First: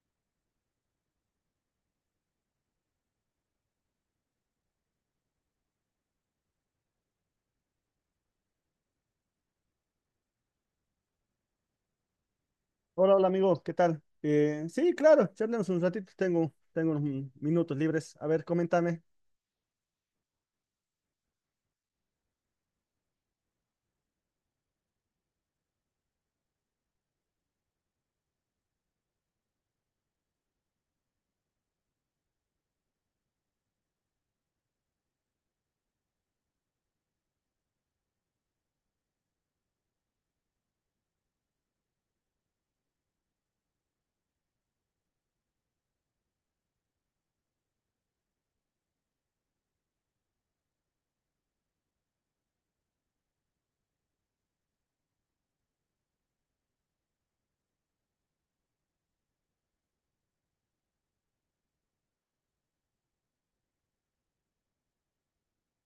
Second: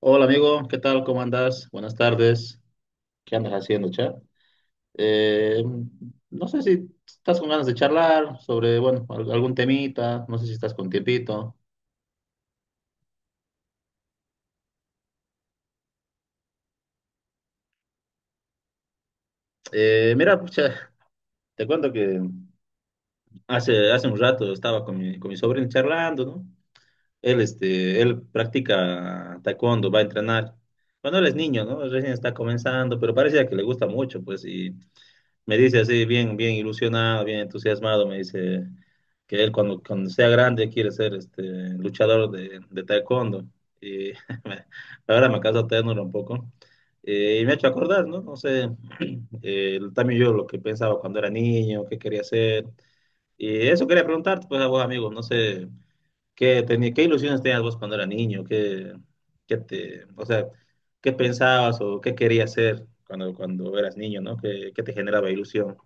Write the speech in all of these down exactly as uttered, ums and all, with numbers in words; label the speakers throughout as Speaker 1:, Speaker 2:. Speaker 1: Hola amigo, ¿qué tal? ¿Cómo andas? Buenas tardes. ¿Qué andas haciendo, chat? No sé si estás con ganas de charlar sobre, bueno, al- algún temita, no sé si estás con tiempito.
Speaker 2: Hola, hola amigo, ¿qué tal? Eh, sí, claro, charlemos un ratito, tengo, tengo unos min- minutos libres. A ver, coméntame.
Speaker 1: Eh, mira, pucha, te cuento que hace, hace un rato estaba con mi, con mi sobrino charlando, ¿no? Él, este, él practica taekwondo, va a entrenar. Cuando él es niño, ¿no? Recién está comenzando, pero parece que le gusta mucho, pues, y... me dice así, bien, bien ilusionado, bien entusiasmado, me dice que él cuando, cuando sea grande quiere ser este luchador de, de taekwondo. Y me- ahora me causa ternura un poco. Eh, y me ha hecho acordar, ¿no? No sé, eh, también yo lo que pensaba cuando era niño, qué quería hacer. Y eso quería preguntarte, pues a vos, amigo, no sé, ¿qué, tenía, qué ilusiones tenías vos cuando era niño? ¿Qué, qué te, o sea, qué pensabas o qué querías hacer cuando, cuando eras niño, ¿no? ¿Qué, qué te generaba ilusión?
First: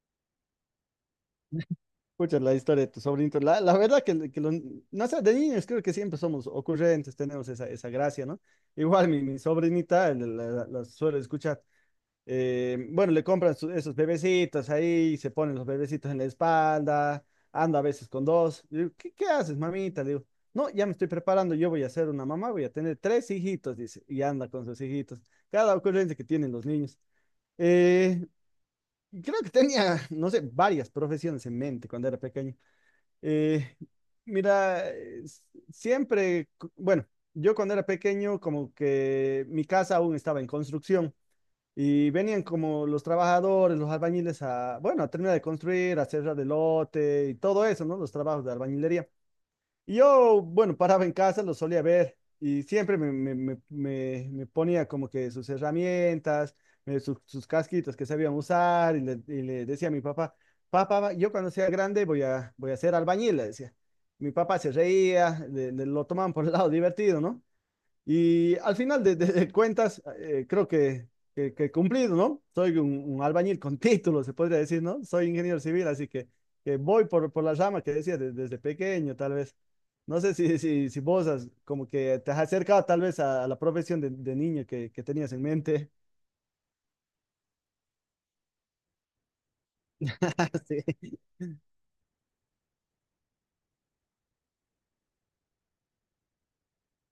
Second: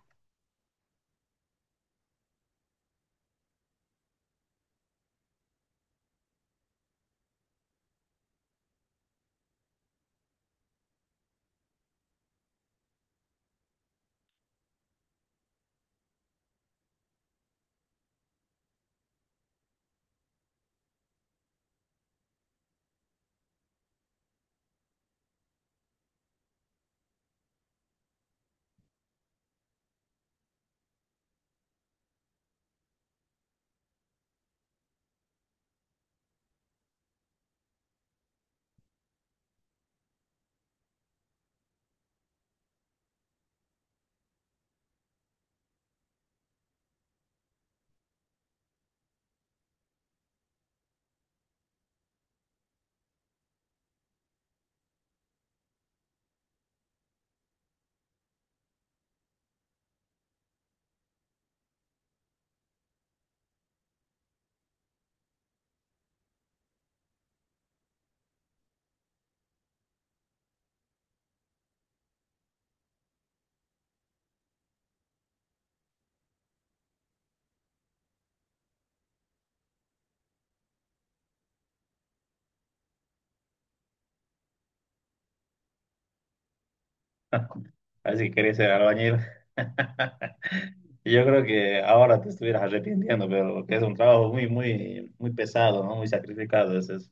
Speaker 2: Escucha la historia de tu sobrinito. La, la verdad que, que los- no sé, de niños creo que siempre somos ocurrentes, tenemos esa, esa gracia, ¿no? Igual mi, mi sobrinita la, la- la suelo escuchar. Eh, bueno, le compran su- esos bebecitos ahí, se ponen los bebecitos en la espalda, ando a veces con dos. Le digo, ¿qué, qué haces, mamita? Le digo, no, ya me estoy preparando, yo voy a ser una mamá, voy a tener tres hijitos, dice, y anda con sus hijitos. Cada ocurrencia que tienen los niños. Eh, Creo que tenía, no sé, varias profesiones en mente cuando era pequeño. Eh, Mira, eh, s- siempre, cu- bueno, yo cuando era pequeño, como que mi casa aún estaba en construcción. Y venían como los trabajadores, los albañiles a, bueno, a terminar de construir, a cerrar el lote y todo eso, ¿no? Los trabajos de albañilería. Y yo, bueno, paraba en casa, los solía ver y siempre me, me- me- me- me ponía como que sus herramientas, eh, sus, sus casquitos que sabían usar y le, y le decía a mi papá, papá, yo cuando sea grande voy a, voy a ser albañil, le decía. Mi papá se reía, le- le- lo tomaban por el lado divertido, ¿no? Y al final de, de- de cuentas, eh, creo que, que, que he cumplido, ¿no? Soy un, un albañil con título, se podría decir, ¿no? Soy ingeniero civil, así que, que voy por, por la rama que decía de- desde pequeño, tal vez. No sé si, si, si vos has- como que te has acercado tal vez a, a la profesión de, de niño que, que tenías en mente.
Speaker 1: Así quería ser albañil.
Speaker 2: Sí.
Speaker 1: Yo creo que ahora te estuvieras arrepintiendo, pero que es un trabajo muy, muy, muy pesado, ¿no? Muy sacrificado es eso.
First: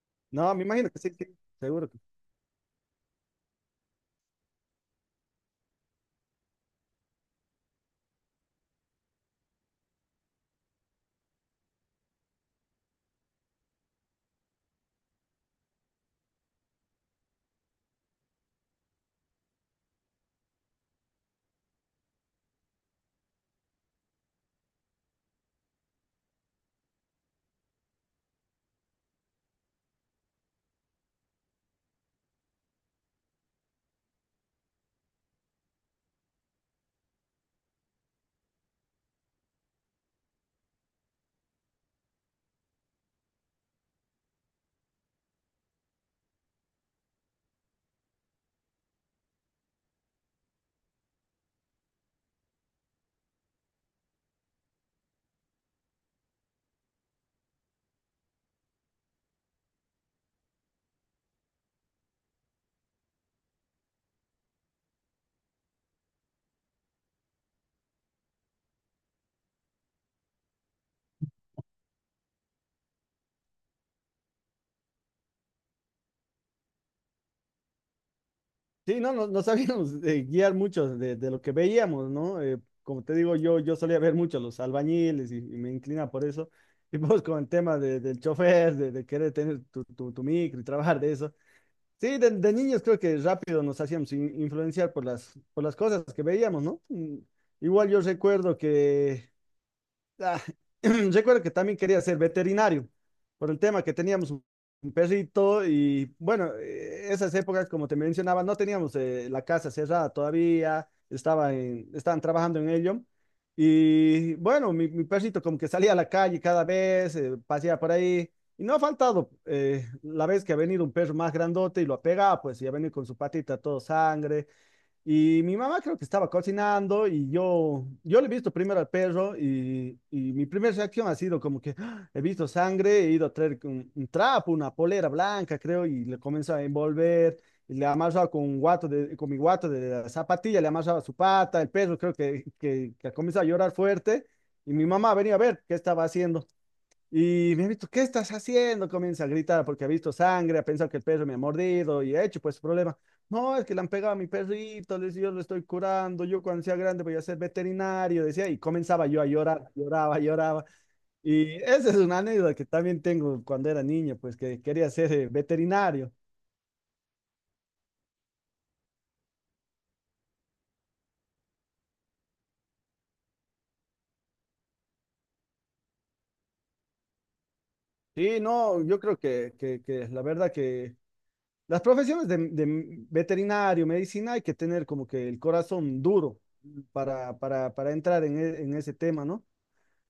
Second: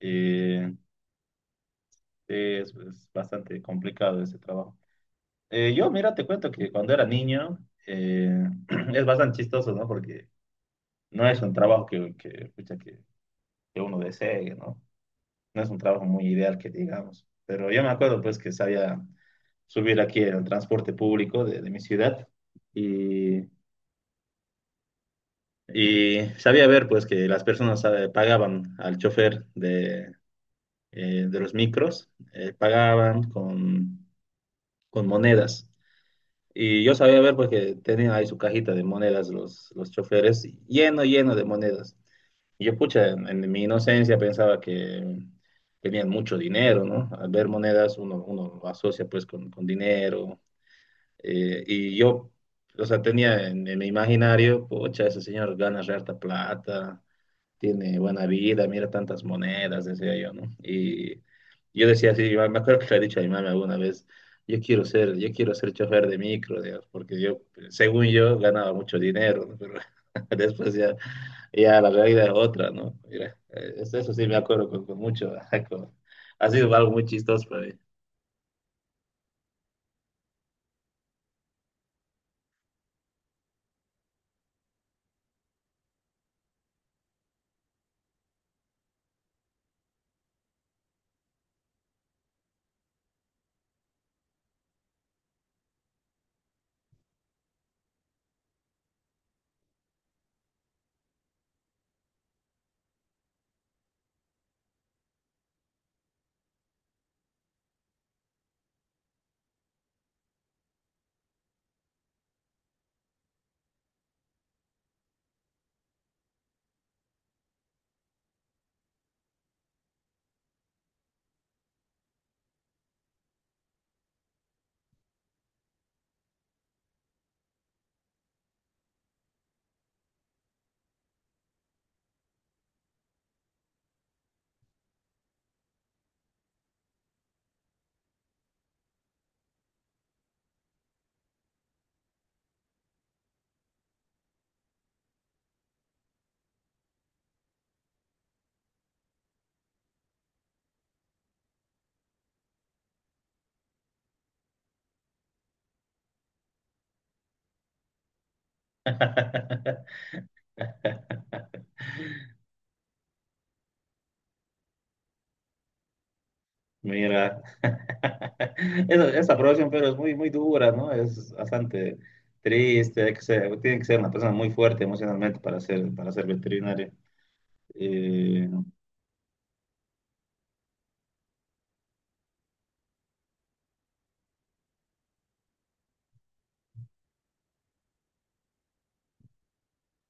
Speaker 1: Y
Speaker 2: No, me
Speaker 1: sí,
Speaker 2: imagino que sí, sí, seguro.
Speaker 1: es, es bastante complicado ese trabajo. Eh, yo, mira, te cuento que cuando era niño eh, es bastante chistoso, ¿no? Porque no es un trabajo que, que, pucha, que, que uno desee, ¿no? No es un trabajo muy ideal que digamos. Pero yo me acuerdo, pues, que sabía subir aquí en el transporte público de de mi ciudad. Y Y sabía ver pues que las personas eh, pagaban al chofer de, eh, de los micros, eh, pagaban con, con monedas. Y yo sabía ver porque tenían ahí su cajita de monedas los, los choferes, lleno, lleno de monedas. Y yo, pucha, en, en mi inocencia pensaba que tenían mucho dinero, ¿no? Al ver monedas uno, uno lo asocia pues con, con dinero. eh, y yo, o sea, tenía en, en mi imaginario, pucha, ese señor gana re harta plata, tiene buena vida, mira tantas monedas, decía yo, ¿no? Y yo decía así, yo me acuerdo que le he dicho a mi mamá alguna vez, yo quiero ser, yo quiero ser chofer de micro, digamos, porque yo, según yo, ganaba mucho dinero, ¿no? Pero después ya, ya la realidad es otra, ¿no? Mira, eh, eso eso sí me acuerdo con, con mucho, con- ha sido algo muy chistoso para mí.
Speaker 2: Sí, no, no, no sabíamos eh, guiar mucho de, de lo que veíamos, ¿no? Eh, como te digo, yo, yo solía ver mucho los albañiles y, y me inclina por eso. Y pues con el tema de- del chofer, de, de querer tener tu, tu, tu micro y trabajar de eso. Sí, de, de niños creo que rápido nos hacíamos in- influenciar por las, por las cosas que veíamos, ¿no? Mm, Igual yo recuerdo que Ah, Recuerdo que también quería ser veterinario por el tema que teníamos un un perrito y bueno, eh, esas épocas, como te mencionaba, no teníamos eh, la casa cerrada todavía, estaba en- estaban trabajando en ello. Y bueno, mi, mi perrito como que salía a la calle cada vez, eh, paseaba por ahí. Y no ha faltado eh, la vez que ha venido un perro más grandote y lo ha pegado, pues, y ha venido con su patita todo sangre. Y mi mamá creo que estaba cocinando y yo, yo le he visto primero al perro y, y mi primera reacción ha sido como que ¡Ah! He visto sangre, he ido a traer un, un trapo, una polera blanca creo y le comienzo a envolver, y le amarraba con un guato de, con mi guato de la zapatilla, le amarraba su pata, el perro creo que, que, que comenzó a llorar fuerte y mi mamá venía a ver qué estaba haciendo. Y me ha visto, ¿qué estás haciendo? Comienza a gritar porque ha visto sangre, ha pensado que el perro me ha mordido y ha hecho pues problema. No, es que le han pegado a mi perrito, le- yo lo estoy curando, yo cuando sea grande voy a ser veterinario, decía, y comenzaba yo a llorar, lloraba, lloraba. Y esa es una anécdota que también tengo cuando era niño, pues que quería ser eh, veterinario.
Speaker 1: Mira, esa, esa aprobación, pero es muy, muy dura, ¿no? Es bastante triste, hay que ser- tiene que ser una persona muy fuerte emocionalmente para ser, para ser veterinario.
Speaker 2: Sí,
Speaker 1: Eh,
Speaker 2: no, yo creo que, que, que la verdad que las profesiones de, de veterinario, medicina, hay que tener como que el corazón duro para, para, para entrar en, e- en ese tema, ¿no?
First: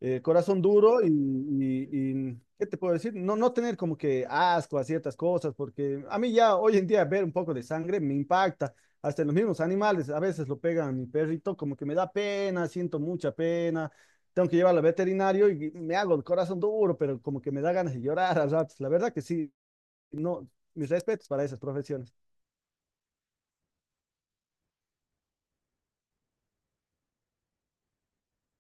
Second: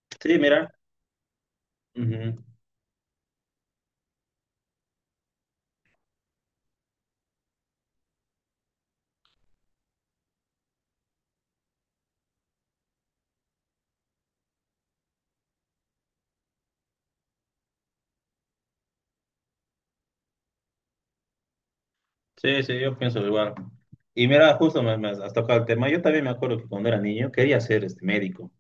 Speaker 2: eh,
Speaker 1: sí,
Speaker 2: corazón
Speaker 1: mira,
Speaker 2: duro y, y-
Speaker 1: ujú.
Speaker 2: y, ¿qué te puedo decir? No, no tener como que asco a ciertas cosas, porque a mí ya hoy en día ver un poco de sangre me impacta, hasta en los mismos animales, a veces lo pegan a mi perrito, como que me da pena, siento mucha pena, tengo que llevarlo al veterinario y me hago el corazón duro, pero como que me da ganas de llorar a ratos, la verdad que sí, no, mis respetos para esas profesiones.
Speaker 1: Sí, sí, yo pienso igual. Y mira, justo me, me has tocado el tema. Yo también me acuerdo que cuando era niño quería ser este médico,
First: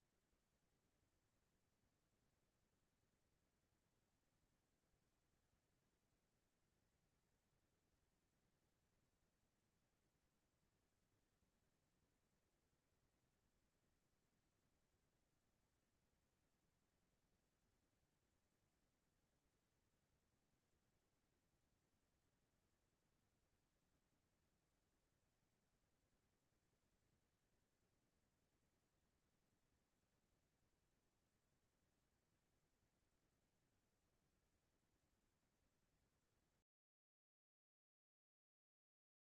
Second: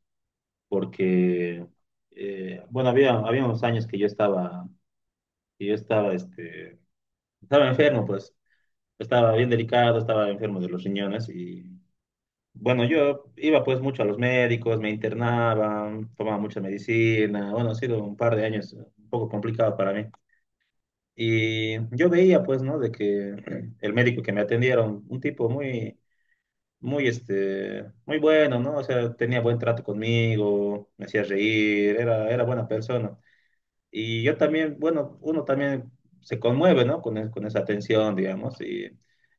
Speaker 1: porque, eh, bueno, había, había unos años que yo estaba, que yo estaba, este, estaba enfermo, pues, estaba bien delicado, estaba enfermo de los riñones y... Bueno, yo iba pues mucho a los médicos, me internaba, tomaba mucha medicina. Bueno, ha sido un par de años un poco complicado para mí. Y yo veía pues, ¿no? De que el médico que me atendieron, un tipo muy, muy, este, muy bueno, ¿no? O sea, tenía buen trato conmigo, me hacía reír, era, era buena persona. Y yo también, bueno, uno también se conmueve, ¿no? Con, es- con esa atención digamos. Y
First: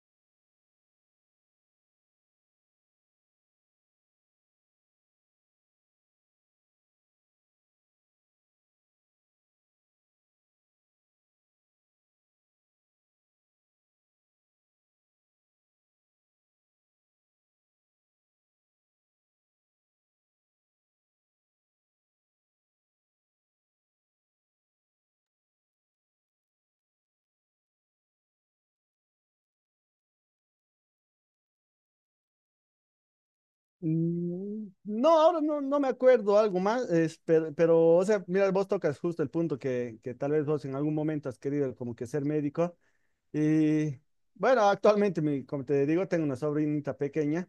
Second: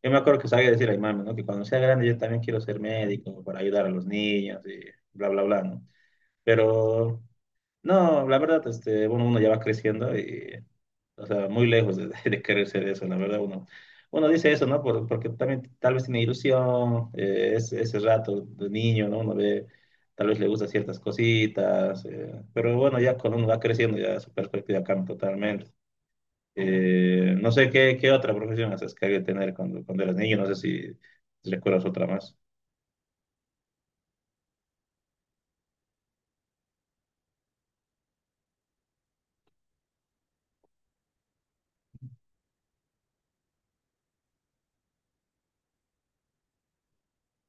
Speaker 1: yo me acuerdo que sabía decir a mi mamá, ¿no? Que cuando sea grande yo también quiero ser médico para ayudar a los niños y bla, bla, bla, ¿no? Pero, no, la verdad, este, bueno, uno ya va creciendo y o sea, muy lejos de, de querer ser eso, la verdad. Uno, uno dice eso, ¿no? Por- porque también tal vez tiene ilusión, eh, es- ese rato de niño, ¿no? Uno ve, tal vez le gusta ciertas cositas, eh, pero bueno, ya cuando uno va creciendo, ya su perspectiva cambia totalmente. Eh, no sé qué, qué otra profesión haces que hay que tener cuando, cuando eras niño, no sé si recuerdas otra más.
Speaker 2: Mm, No, ahora no, no me acuerdo algo más, es, pero, pero, o sea, mira, vos tocas justo el punto que, que tal vez vos en algún momento has querido como que ser médico. Y bueno, actualmente, mi- como te digo, tengo una sobrinita pequeña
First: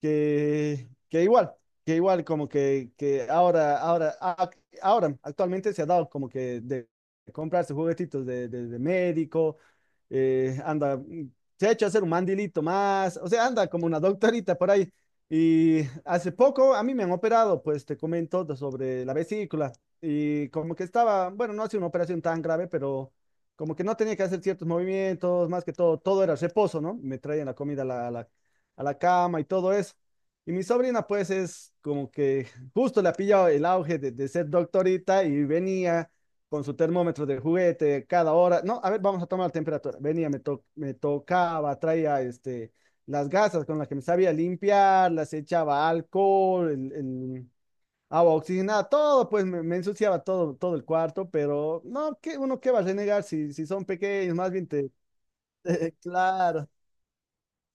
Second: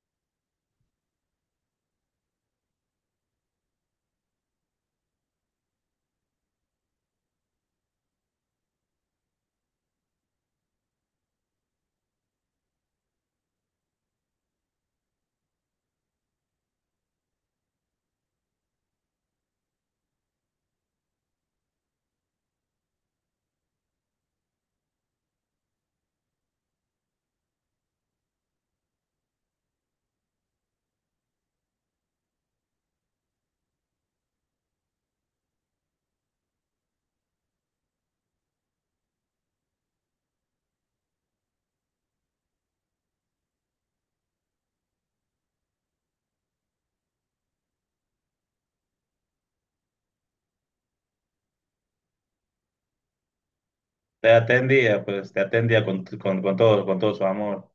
Speaker 2: que, que igual, que igual como que, que ahora, ahora, ac- ahora actualmente se ha dado como que de comprarse juguetitos de, de- de médico, eh, anda, mm, se ha hecho hacer un mandilito más, o sea, anda como una doctorita por ahí. Y hace poco a mí me han operado, pues te comento de- sobre la vesícula y como que estaba, bueno, no ha sido una operación tan grave, pero como que no tenía que hacer ciertos movimientos, más que todo, todo era reposo, ¿no? Me traían la comida a la, a la a la cama y todo eso. Y mi sobrina, pues, es como que justo le ha pillado el auge de, de ser doctorita y venía con su termómetro de juguete cada hora. No, a ver, vamos a tomar la temperatura. Venía, me, to- me tocaba, traía este, las gasas con las que me sabía limpiar, las echaba alcohol, el, el agua oxigenada, todo, pues me, me ensuciaba todo, todo el cuarto, pero no, qué uno qué va a renegar si, si son
Speaker 1: Te
Speaker 2: pequeños, más bien te.
Speaker 1: atendía, pues te atendía con, con, con
Speaker 2: Claro,
Speaker 1: todo, con todo su amor.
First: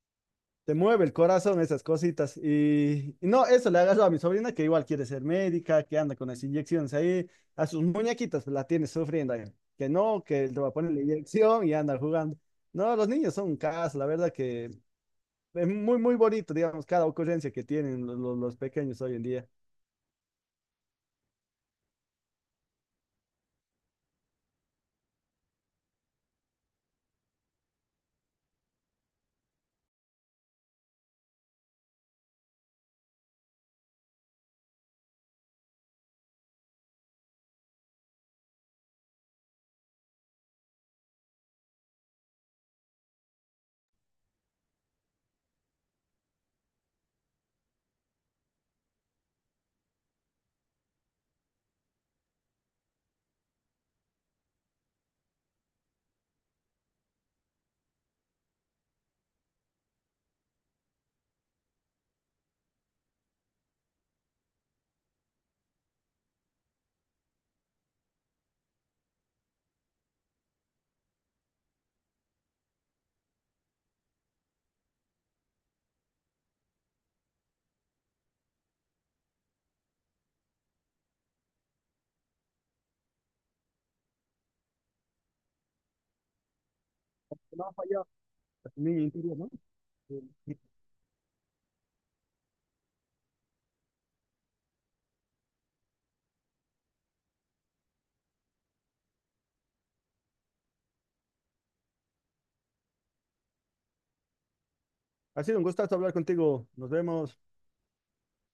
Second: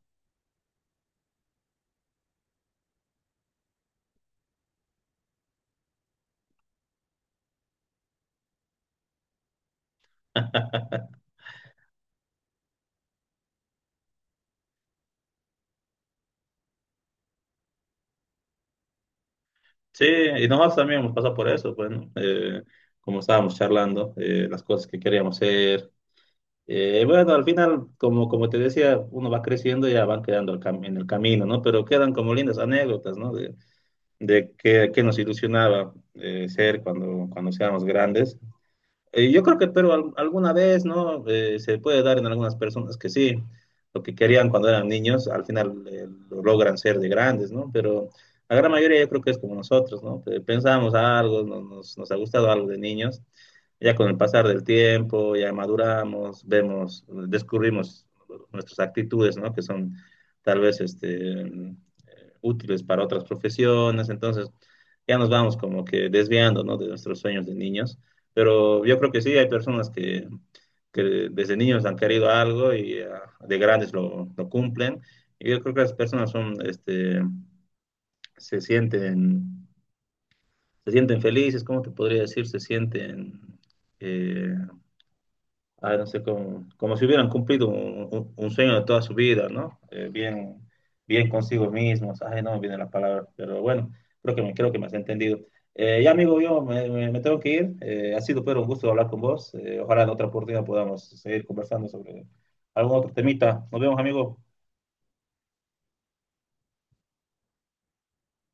Speaker 2: te mueve el corazón esas cositas. Y, y no, eso le agarró a mi sobrina que igual quiere ser médica, que anda con las inyecciones ahí, a sus muñequitas la tiene sufriendo ahí. Que no, que le va a poner la inyección y anda jugando. No, los niños son un caso, la verdad que es muy, muy bonito, digamos, cada ocurrencia que tienen los, los- los pequeños hoy en día.
Speaker 1: Sí, y nosotros también hemos pasado por eso, bueno, eh, como estábamos charlando, eh, las cosas que queríamos hacer. Eh, bueno, al final, como, como te decía, uno va creciendo y ya van quedando el cam- en el camino, ¿no? Pero quedan como lindas anécdotas, ¿no? De, de qué, qué nos ilusionaba eh, ser cuando, cuando seamos grandes. Eh, yo creo que, pero al- alguna vez, ¿no? Eh, se puede dar en algunas personas que sí, lo que querían cuando eran niños, al final eh, lo logran ser de grandes, ¿no? Pero la gran mayoría yo creo que es como nosotros, ¿no? Pe- Pensamos algo, no- nos, nos ha gustado algo de niños, ya con el pasar del tiempo, ya maduramos, vemos, descubrimos nuestras actitudes, ¿no? Que son tal vez este, eh, útiles para otras profesiones, entonces ya nos vamos como que desviando, ¿no? De nuestros sueños de niños. Pero yo creo que sí, hay personas que, que desde niños han querido algo y ah, de grandes lo, lo cumplen. Y yo creo que las personas son, este, se sienten, se sienten felices, ¿cómo te podría decir? Se sienten eh, ah, no sé, como, como si hubieran
Speaker 2: No
Speaker 1: cumplido
Speaker 2: ha
Speaker 1: un,
Speaker 2: fallado,
Speaker 1: un- un sueño de toda
Speaker 2: niño
Speaker 1: su
Speaker 2: interior,
Speaker 1: vida,
Speaker 2: ¿no?
Speaker 1: ¿no? Eh,
Speaker 2: Sí.
Speaker 1: bien, bien consigo mismos. Ay, no me viene la palabra, pero bueno, creo que me, creo que me has entendido. Eh, ya, amigo, yo me, me- me tengo que ir. Eh, ha sido, pero un gusto hablar con vos. Eh, ojalá en otra oportunidad podamos seguir conversando sobre algún otro temita. Nos vemos, amigo.
Speaker 2: Ha sido un gustazo hablar contigo. Nos vemos.